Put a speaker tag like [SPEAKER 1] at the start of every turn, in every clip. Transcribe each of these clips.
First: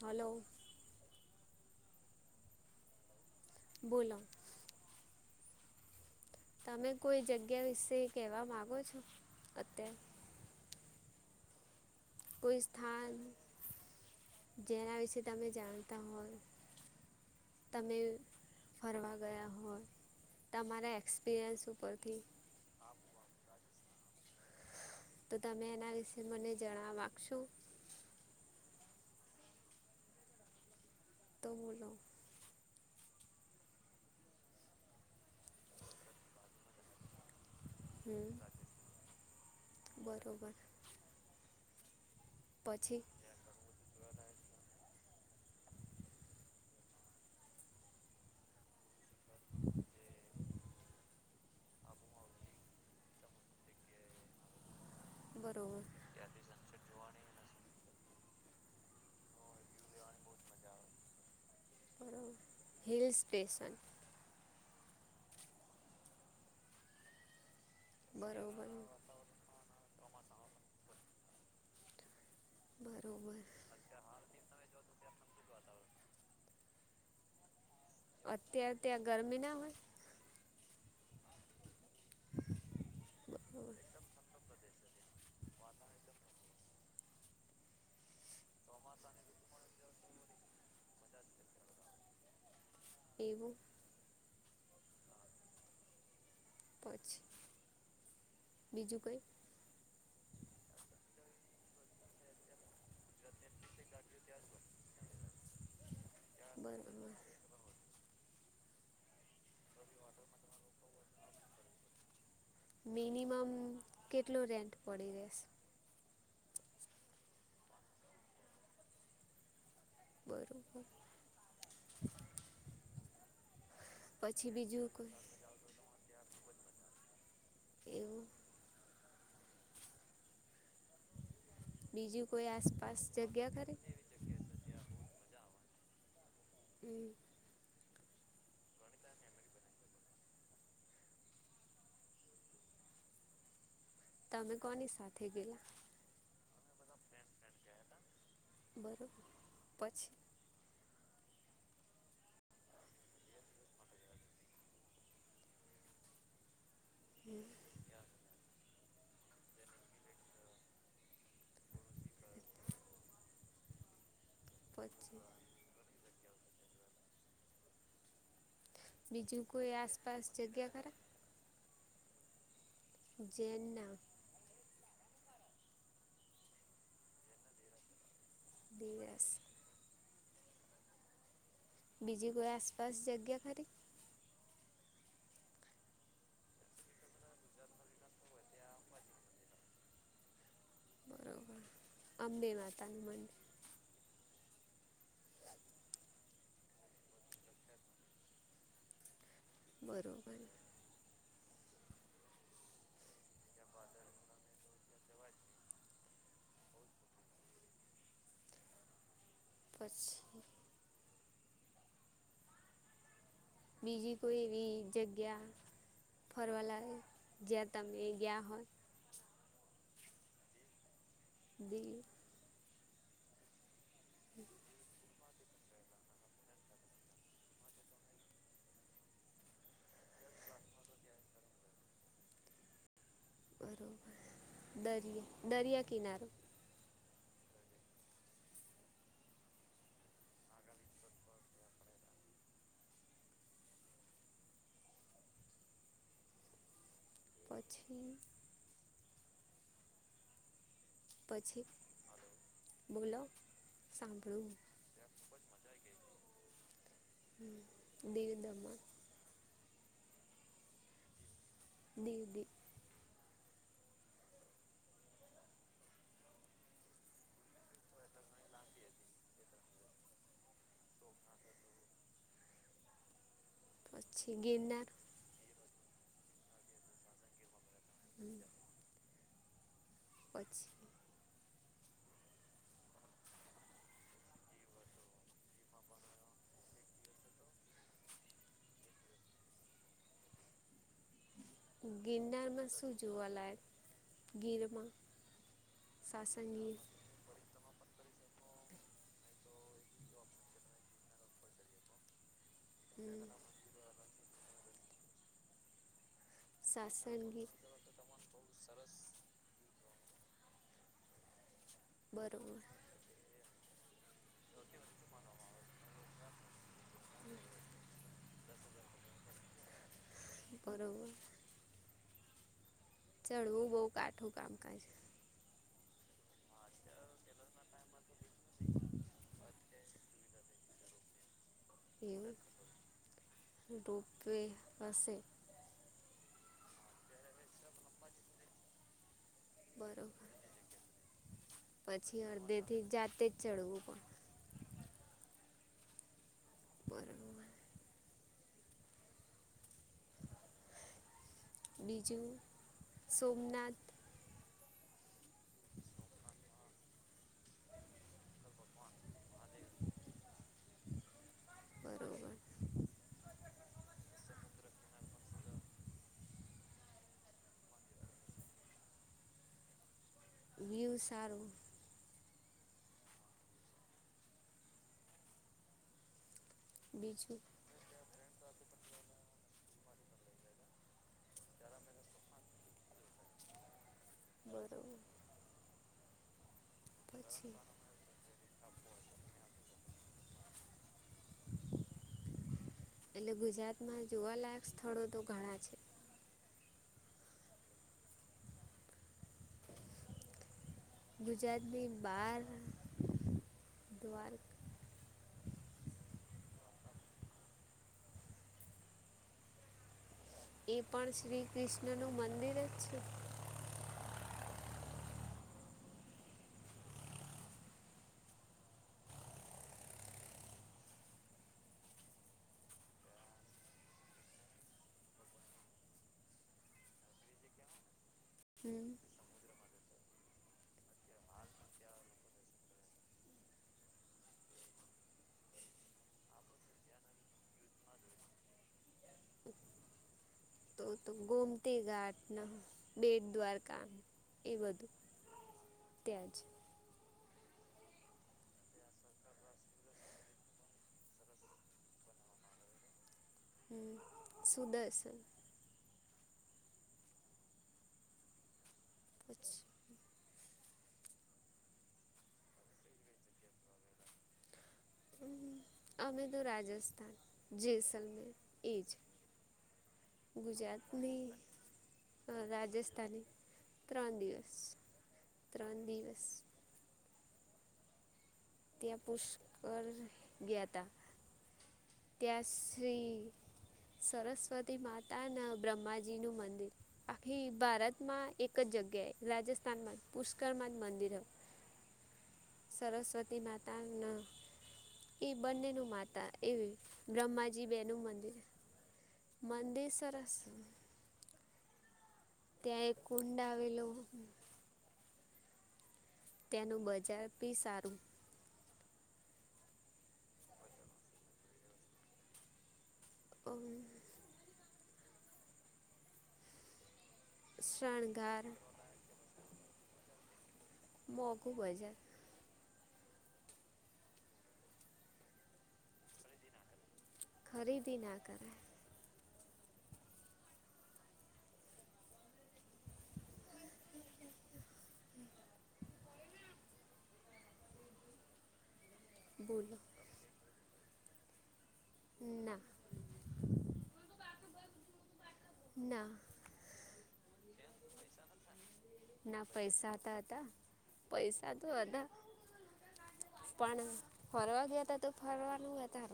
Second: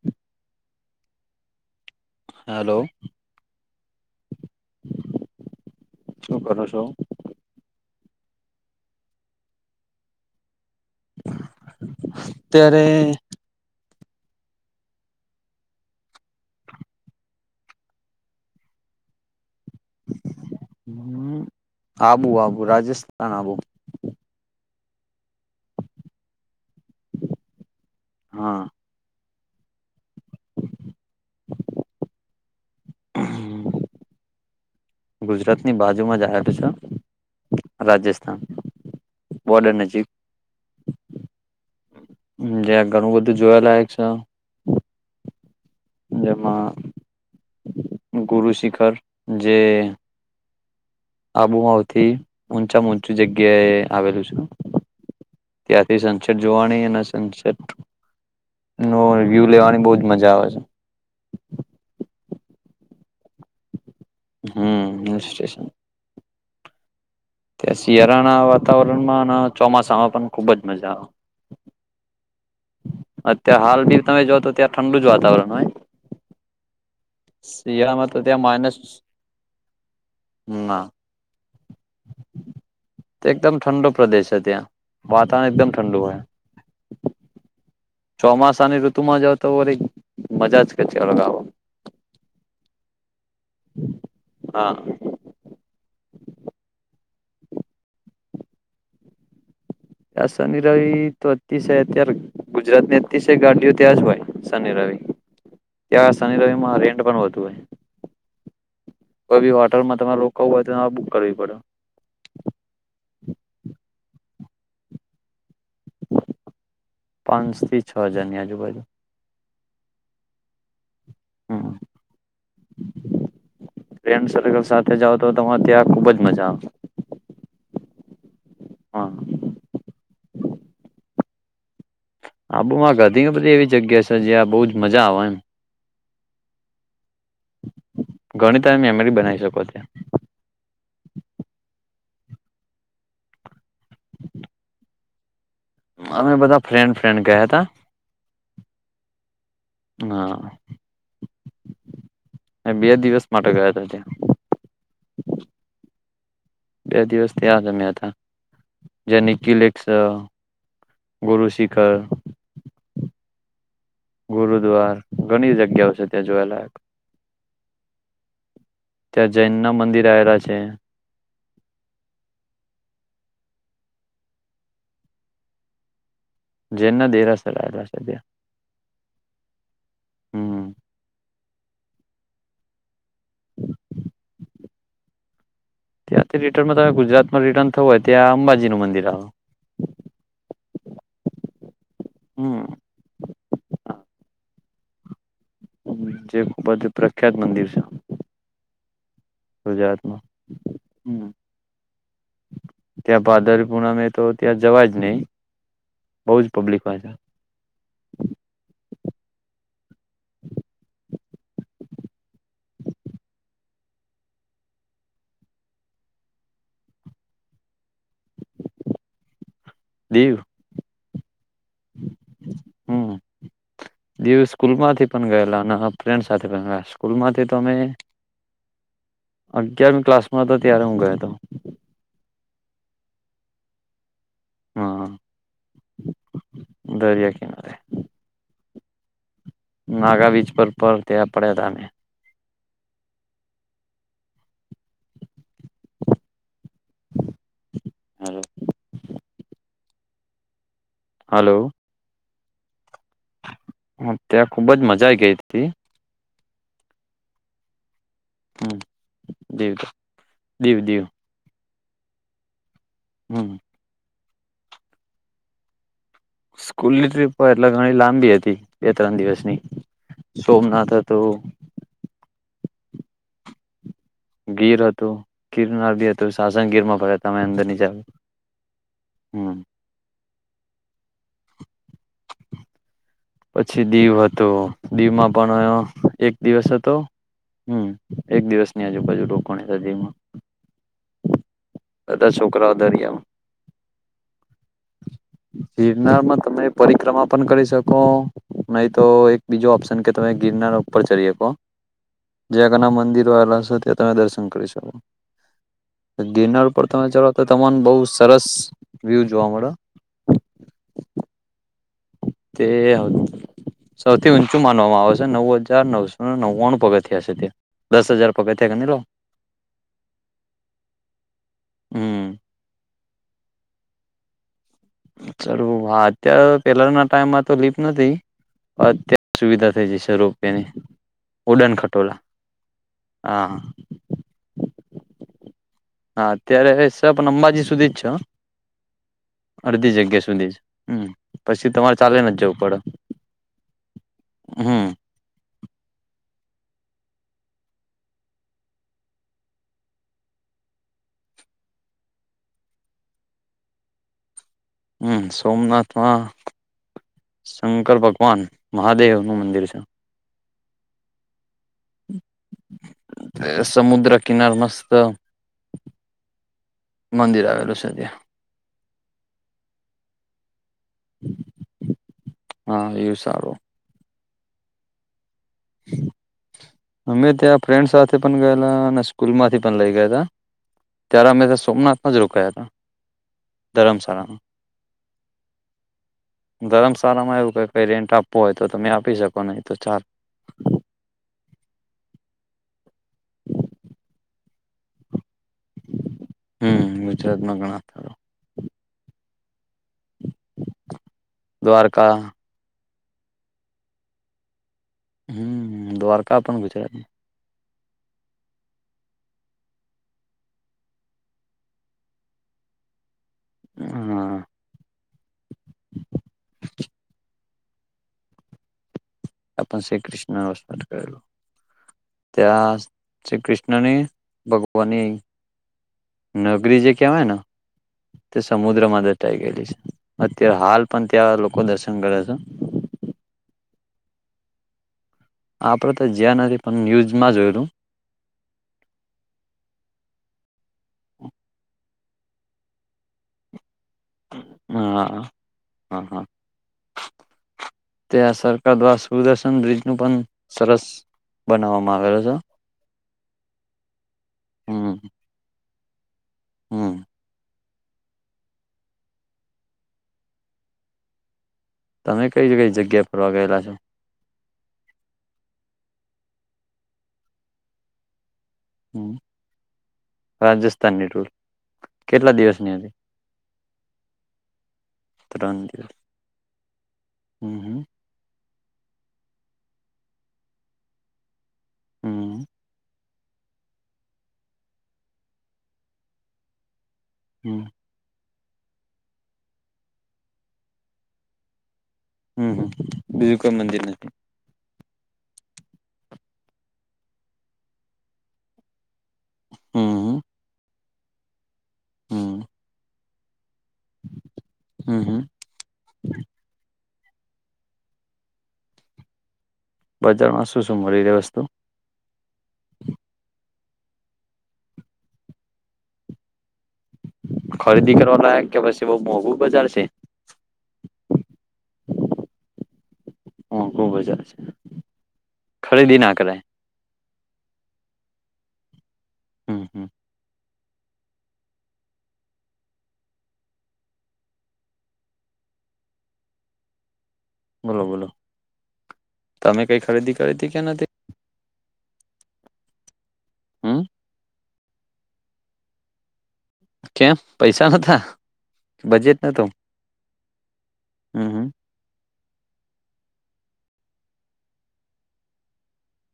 [SPEAKER 1] Hello.
[SPEAKER 2] Hello.
[SPEAKER 1] બોલો.
[SPEAKER 2] [inaudible] કરો છો?
[SPEAKER 1] તમે કોઈ જગ્યા વિશે કેવા માંગો છો? અત્યારે કોઈ
[SPEAKER 2] અત્યારે
[SPEAKER 1] સ્થાન જેના વિશે તમે જાણતા હોય. તમે ફરવા ગયા હો.
[SPEAKER 2] હમ્મા
[SPEAKER 1] ઉપરથી
[SPEAKER 2] આબુ આબુ રાજસ્થાન આબુ.
[SPEAKER 1] તો તમે એના વિશે મને જરા વાકશો
[SPEAKER 2] હા.
[SPEAKER 1] [unintelligible]
[SPEAKER 2] ગુજરાતની બાજુમાં જ આવેલ છે.
[SPEAKER 1] હમ
[SPEAKER 2] રાજસ્થાન બોર્ડર નજીક
[SPEAKER 1] બરોબર
[SPEAKER 2] હમ્મ જ્યાં
[SPEAKER 1] પછી
[SPEAKER 2] ઘણું બધું જોયાલાયક છે. જેમાં ગુરુ શિખર જે આબુમાંવથી ઊંચા ઊંચું જગ્યાએ આવેલું છું.
[SPEAKER 1] બરોબર
[SPEAKER 2] ત્યાંથી સનસેટ જોવાની અને સનસેટ ન વ્યૂ લેવાની બહજ મજા આવે છે.
[SPEAKER 1] Hill station.
[SPEAKER 2] હમ હિલ સ્ટેશન. ત્યા શિયાળાના
[SPEAKER 1] બરોબર
[SPEAKER 2] વાતાવરણમાં અને ચોમાસામાં પણ ખુબ જ મજા આવે.
[SPEAKER 1] બરોબર
[SPEAKER 2] અત્યારે હાલ ભી તમે જો તો ત્યાં ઠંડુ જ વાતાવરણ હોય. [inaudible] માં તો ત્યાં
[SPEAKER 1] અત્યારે
[SPEAKER 2] માઇનસ
[SPEAKER 1] ત્યાં ગરમી ના હોય
[SPEAKER 2] હમ ના. એકદમ ઠંડો પ્રદેશ છે ત્યાં વાતાવરણ એકદમ ઠંડુ હોય. ચોમાસાની ઋતુમાં જઓ તો વરી મજા જ કેચ લગાવો.
[SPEAKER 1] એવું.
[SPEAKER 2] હા.
[SPEAKER 1] બીજું કઈ.
[SPEAKER 2] આ શની રવિ તો અતિસય અત્યારે ગુજરાત ની અતિશય ગાડીઓ ત્યાં જ હોય શનિ રવિ ત્યાં શનિ રવિ
[SPEAKER 1] બરોબર
[SPEAKER 2] માં રેન્ટ પણ વધુ હોય. કોઈ બી હોટલમાં તમારે રોકવુ હોય તો બુક કરવી પડે.
[SPEAKER 1] મિનિમમ કે કેટલું રેન્ટ પડી રેસે?
[SPEAKER 2] પાંચ થી છ હજારની આજુબાજુ.
[SPEAKER 1] બરોબર.
[SPEAKER 2] હમ ફ્રેન્ડ
[SPEAKER 1] પછી
[SPEAKER 2] સર્કલ
[SPEAKER 1] બીજું
[SPEAKER 2] સાથે
[SPEAKER 1] કોઈ
[SPEAKER 2] જાઓ તો તમારે ત્યાં ખુબ જ મજા.
[SPEAKER 1] એવું
[SPEAKER 2] હા
[SPEAKER 1] બીજું કોઈ
[SPEAKER 2] આબુમાં
[SPEAKER 1] આસપાસ
[SPEAKER 2] ઘણી
[SPEAKER 1] જગ્યા
[SPEAKER 2] બધી એવી
[SPEAKER 1] ખરી
[SPEAKER 2] જગ્યા છે જ્યાં બહુ જ મજા આવે એમ.
[SPEAKER 1] હમ.
[SPEAKER 2] ઘણી તમે મેમરી બનાવી શકો છો.
[SPEAKER 1] તમે કોની સાથે ગયેલા?
[SPEAKER 2] અમે બધા ફ્રેન્ડ ફ્રેન્ડ ગયા હતા.
[SPEAKER 1] બરોબર. પછી
[SPEAKER 2] હા. બે દિવસ માટે ગયા હતા ત્યા. બે દિવસ
[SPEAKER 1] હમ
[SPEAKER 2] તયા જ અમેં હતા. જેનિકિલસ, ગુરુ શિખર. ગુરુદ્વાર
[SPEAKER 1] પછી
[SPEAKER 2] ઘણી જગ્યાઓ છે. ત્યાં જોવાલાયક. ત્યાં
[SPEAKER 1] બીજું
[SPEAKER 2] જૈન
[SPEAKER 1] કોઈ
[SPEAKER 2] ના મંદિર
[SPEAKER 1] આસપાસ
[SPEAKER 2] આવેલા છે
[SPEAKER 1] જગ્યા ખરા? જેનના?
[SPEAKER 2] જેનના દેરાસર આવેલા છે ત્યાં.
[SPEAKER 1] ડીવસ.
[SPEAKER 2] હમ હ.
[SPEAKER 1] બીજી કોઈ આસપાસ જગ્યા ખરી
[SPEAKER 2] ત્યાંથી રિટર્નમાં ગુજરાતમાં રિટર્ન થવું હોય ત્યાં અંબાજી નું મંદિર આવે.
[SPEAKER 1] બરોબર અંબે માતાનું મંદિર.
[SPEAKER 2] જે ખૂબ જ પ્રખ્યાત મંદિર છે. ગુજરાતમાં
[SPEAKER 1] બરોબર
[SPEAKER 2] હ. ત્યાં ભાદરપૂર્ણામે તો ત્યાં જવા જ નહી બહ જ પબ્લિકમાં છે.
[SPEAKER 1] પછી? બીજી કોઈ એવી જગ્યા ફરવા લાયક જ્યાં તમે ગયા હોય.
[SPEAKER 2] દીવ.
[SPEAKER 1] દીવ.
[SPEAKER 2] હમ દિવ સ્કૂલ માંથી પણ ગયેલા અને ફ્રેન્ડ સાથે ગ સ્કૂલમાંથી તો અમે અગયારમી ક્લાસમાં હતો ત્યારે હું ગયો હતો.
[SPEAKER 1] બરોબર દરિયા
[SPEAKER 2] હા
[SPEAKER 1] દરિયા કિનારો.
[SPEAKER 2] દરિયા કિનારે નાગા બીચ પર પર તવા પડ્યા હતા અમે.
[SPEAKER 1] પછી પછી બોલો
[SPEAKER 2] હ
[SPEAKER 1] સાંભળું
[SPEAKER 2] ત્યાં ખુબ જ મજા આઈ ગઈ હતી.
[SPEAKER 1] હમ. દિવ દમણ.
[SPEAKER 2] દેવ દેવ.
[SPEAKER 1] [unintelligible]
[SPEAKER 2] હમ. સ્કૂલની ટ્રીપ એટલે ઘણી લાંબી હતી બે ત્રણ દિવસની સોમનાથ હતું.
[SPEAKER 1] પછી
[SPEAKER 2] ગીર
[SPEAKER 1] ગિરનાર
[SPEAKER 2] હતું ગીર. ગિરનાર બી હતું. શાશણ ગીરમાં ભર્યા હતા અંદર ની. જ. હમ.
[SPEAKER 1] [inaudible]
[SPEAKER 2] પછી દીવ હતું દીવમાં પણ એક દિવસ હતો હમ એક દિવસની આજુબાજુ રોકાણી દીવમાં. બધા
[SPEAKER 1] ગિરનારમાં
[SPEAKER 2] છોકરાઓ
[SPEAKER 1] શું
[SPEAKER 2] દરિયામાં
[SPEAKER 1] જોવાલાયક ગીરમાં
[SPEAKER 2] ગિરનારમાં તમે
[SPEAKER 1] સાસણગીર
[SPEAKER 2] પરિક્રમા પણ કરી શકો. નહી તો એક બીજો ઓપ્શન કે તમે ગિરનાર ઉપર ચડી શકો. જે તેના મંદિરો વા ત તમે દર્શ. કરી શકો. ગિરનાર પર તમે ચઢો તો
[SPEAKER 1] સાસણગીર
[SPEAKER 2] તમને બહુ સરસ વ્યુ જોવા મળે. તે
[SPEAKER 1] બરોબર
[SPEAKER 2] સૌથી ઊંચું માનવામાં આવે છે નવ હજાર નવસો નવ્વાણું પગથીયા છે તે દસ હજાર. પગથિયાં ગણી લો.
[SPEAKER 1] [unintelligible]
[SPEAKER 2] હમ.
[SPEAKER 1] ચડવુ, બઉ કાઠું કામકાજ.
[SPEAKER 2] ચડવું, હા. અત્યારે પેલાના ટાઈમમાં તો લીફ્ટ નતી, પણ અત્યારે સુવિધા થઈ જશે રોપવેની. ઉડન ખટોલા
[SPEAKER 1] એવું,
[SPEAKER 2] હા
[SPEAKER 1] રોપવે હશે.
[SPEAKER 2] હા અત્યારે, સ પણ અંબાજી સુધી જ છે હં. અડધી
[SPEAKER 1] બરોબર
[SPEAKER 2] જગ્યા સુધી જ, હમ. પછી તમારે ચાલીને જ જવું પડે,
[SPEAKER 1] અડધેથી જાતે જ ચડવું પણ
[SPEAKER 2] હમ.
[SPEAKER 1] બરોબર. બીજું, સોમનાથ
[SPEAKER 2] હમ, સોમનાથમાં શંકર ભગવાન મહાદેવનું મંદિર છે.
[SPEAKER 1] બરોબર
[SPEAKER 2] તે સમુદ્ર કિનાર મસ્ત મંદિર આવેલું છે ત્યાં.
[SPEAKER 1] વ્યુ સારું
[SPEAKER 2] હા, વ્યુ સારું. અમે
[SPEAKER 1] બીજું
[SPEAKER 2] ત્યાં ફ્રેન્ડ સાથે પન ગયેલા અને સ્કૂલમાંથી પન લઈ ગયા હતા. ત્યારે અમે સોમનાથમાં જ રોકાયા હતા. ધરમસાળામાં.
[SPEAKER 1] બરોબર
[SPEAKER 2] ધરમશાળામાં એવું
[SPEAKER 1] પછી
[SPEAKER 2] ક કંઈ રેન્ટ આપવું હોય તો તમે આપી શકો, નહી તો ચાલ
[SPEAKER 1] એટલે, ગુજરાતમાં જોવાલાયક સ્થળો તો ઘણા છે.
[SPEAKER 2] હમ ગુજરાતમાં ઘણા બધા
[SPEAKER 1] ગુજરાતની
[SPEAKER 2] દ્વારકા
[SPEAKER 1] બાર. [unintelligible]
[SPEAKER 2] હ દ્વારકા પણ પણ ગુજરાતમાં
[SPEAKER 1] એ પણ શ્રી કૃષ્ણનું મંદિર જ છે.
[SPEAKER 2] હા. આપ શ્રી કૃષ્ણ નસ્ન કરેલો ત્યાં શ્રી કૃષ્ણને ભગવાનની નગરી જે કહેવાયને. તે
[SPEAKER 1] હમ
[SPEAKER 2] સમુદ્રમાં દટાઈ ગયેલી છે. અત્યારે હાલ પણ ત્યાં લોકો દર્શન કરે છે. આપણે તો જ્યાં નથી પણ ન્યૂઝમાં જોયલું.
[SPEAKER 1] તો તો ગોમતી ગાટ. ના બેટ દ્વાર.
[SPEAKER 2] હા હા હા.
[SPEAKER 1] ત્યાં જ
[SPEAKER 2] ત્યાં સરકાર દ્વારા સુદર્શન બ્રિજનું પણ સરસ બનાવવામાં આવેલ છે.
[SPEAKER 1] હમ
[SPEAKER 2] હમ
[SPEAKER 1] સુદર્શન
[SPEAKER 2] હમ.
[SPEAKER 1] અચછા
[SPEAKER 2] તમે કઈ કઈ જગ્યા પર ગેલા છો?
[SPEAKER 1] અમે તોું રાજસ્થાન જેસલમે એજ
[SPEAKER 2] રાજસ્થાનની
[SPEAKER 1] ગુજરાતની
[SPEAKER 2] ટુર કેટલા દિવસની હતી
[SPEAKER 1] રાજસ્થની ત્રણ દિવસ ત્રણ દિવસ
[SPEAKER 2] હમ હમ.
[SPEAKER 1] ત્યાં પુષ્કર ગયા તા
[SPEAKER 2] હમ
[SPEAKER 1] ત્યાસરી સરસ્વતી માતા ને બ્રહ્માજી નું મંદિર આખી
[SPEAKER 2] હમ
[SPEAKER 1] ભારતમાં એક જ જગ્યાએ રાજસ્થાનમાં પુષ્કરમાન મંદિર
[SPEAKER 2] હમમ બીજું
[SPEAKER 1] સરસ્વતી
[SPEAKER 2] કોઈ મંદિર નથી.
[SPEAKER 1] માતાના એ બંને ન માતા એવી બ્રહ્માજી બે નું મંદિર
[SPEAKER 2] હમ હમ
[SPEAKER 1] મંદેસરસ
[SPEAKER 2] હમ
[SPEAKER 1] ત્યાં એક ઉન
[SPEAKER 2] [unintelligible]
[SPEAKER 1] તેનું બજાર બી સારું
[SPEAKER 2] બજારમાં શું શું મળી રહેે વસ્તુ. ખરીદી કરવા
[SPEAKER 1] શણગાર
[SPEAKER 2] લાયક કે પછી બઉ મોંઘુ બજાર છે. તે.
[SPEAKER 1] મકું હોજાય.
[SPEAKER 2] હ ખુબ હજાર છે ખરીદી ના કરે.
[SPEAKER 1] ખરીદી ના કરે.
[SPEAKER 2] હમ હમ બોલો બોલો. તમે
[SPEAKER 1] બોલો
[SPEAKER 2] કઈ ખરીદી કરી હતી કે્યા નથી.
[SPEAKER 1] ના.
[SPEAKER 2] હમ.
[SPEAKER 1] ના.
[SPEAKER 2] કેમ પૈસા ન.
[SPEAKER 1] ના પૈસા તો હતા
[SPEAKER 2] હમ હમ
[SPEAKER 1] પૈસા તો હતા. પણ ફરવા ગયા હતા. તો ફરવાનું તાર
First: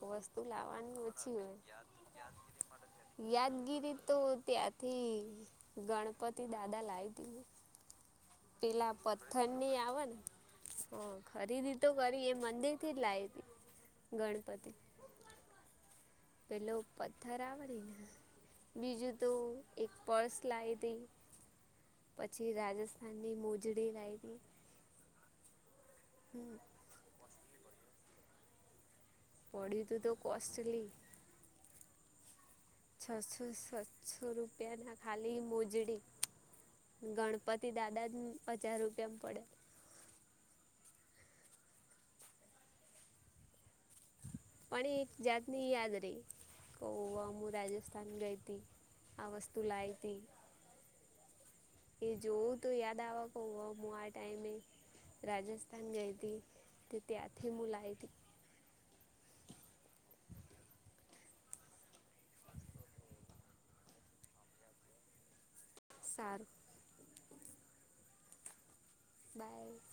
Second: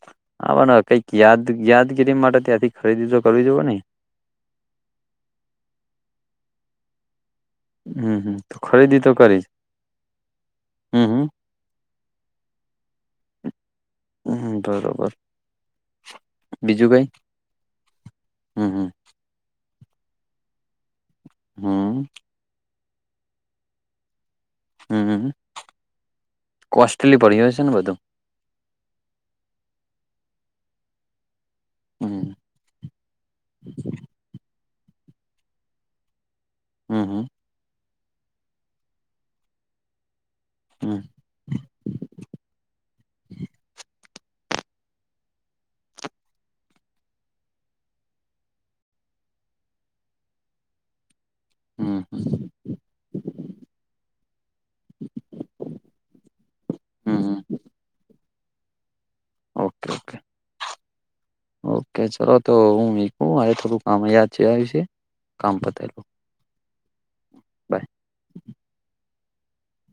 [SPEAKER 1] વસ્તુ
[SPEAKER 2] આવાના
[SPEAKER 1] લાવવાની
[SPEAKER 2] કઈક
[SPEAKER 1] ઓછી
[SPEAKER 2] યાદ
[SPEAKER 1] હોય.
[SPEAKER 2] યાદગીરી માટે ત્યાંથી ખરીદી તો કરવી જોવે ને
[SPEAKER 1] યાદગીરી તો ત્યાંથી ગણપતિ દાદા લાઇટ હતી.
[SPEAKER 2] હમ હમ તો
[SPEAKER 1] પેલા
[SPEAKER 2] ખરીદી તો કરી જ
[SPEAKER 1] પથથર ની આવે ને
[SPEAKER 2] હમ હમ
[SPEAKER 1] ખરીદી તો કરી એ મંદિર થી જ લાવ.
[SPEAKER 2] હમ
[SPEAKER 1] ગણપતિ.
[SPEAKER 2] બરોબર
[SPEAKER 1] પેલો
[SPEAKER 2] બીજું કઈ
[SPEAKER 1] પથ્થર આવડે ને
[SPEAKER 2] હમ
[SPEAKER 1] બીજું તો. એક પર્સ લાઈ હતી.
[SPEAKER 2] હમ
[SPEAKER 1] પછી રાજસ્થાન. અને મોજડી લઈ હતી.
[SPEAKER 2] હમ.
[SPEAKER 1] હમ
[SPEAKER 2] કોસ્ટલી પડી હશે. છે ને બધું.
[SPEAKER 1] પડ્યુતું તો કોસ્ટલી.
[SPEAKER 2] હમ.
[SPEAKER 1] છસો સાતસો રૂપ પિયાના ખાલી મોજડી.
[SPEAKER 2] હમ હમ
[SPEAKER 1] ગણપતિ દાદા હમ, હજાર રૂપિયામં પડે.
[SPEAKER 2] હં.
[SPEAKER 1] પણ એક જાત ની યાદ રહી, ક હું આમ રાજસ્થાન ગઈ તી, આ વસ્તુ લાઈ તી.
[SPEAKER 2] હમ
[SPEAKER 1] એ જોવું તો યાદ આવ, ક હું આ ટાઈમે રાજસ્થાન ગઈ હતી, તે
[SPEAKER 2] હમ હમ
[SPEAKER 1] ત્યાંથી હું લાઈતી.
[SPEAKER 2] Okay, okay. ઓકે, ચલો તો હું મુયકું મારે થોડું કામ યાદ છે આયું છે, કામ પતાઈ.
[SPEAKER 1] સારું.
[SPEAKER 2] બાય.
[SPEAKER 1] બાય.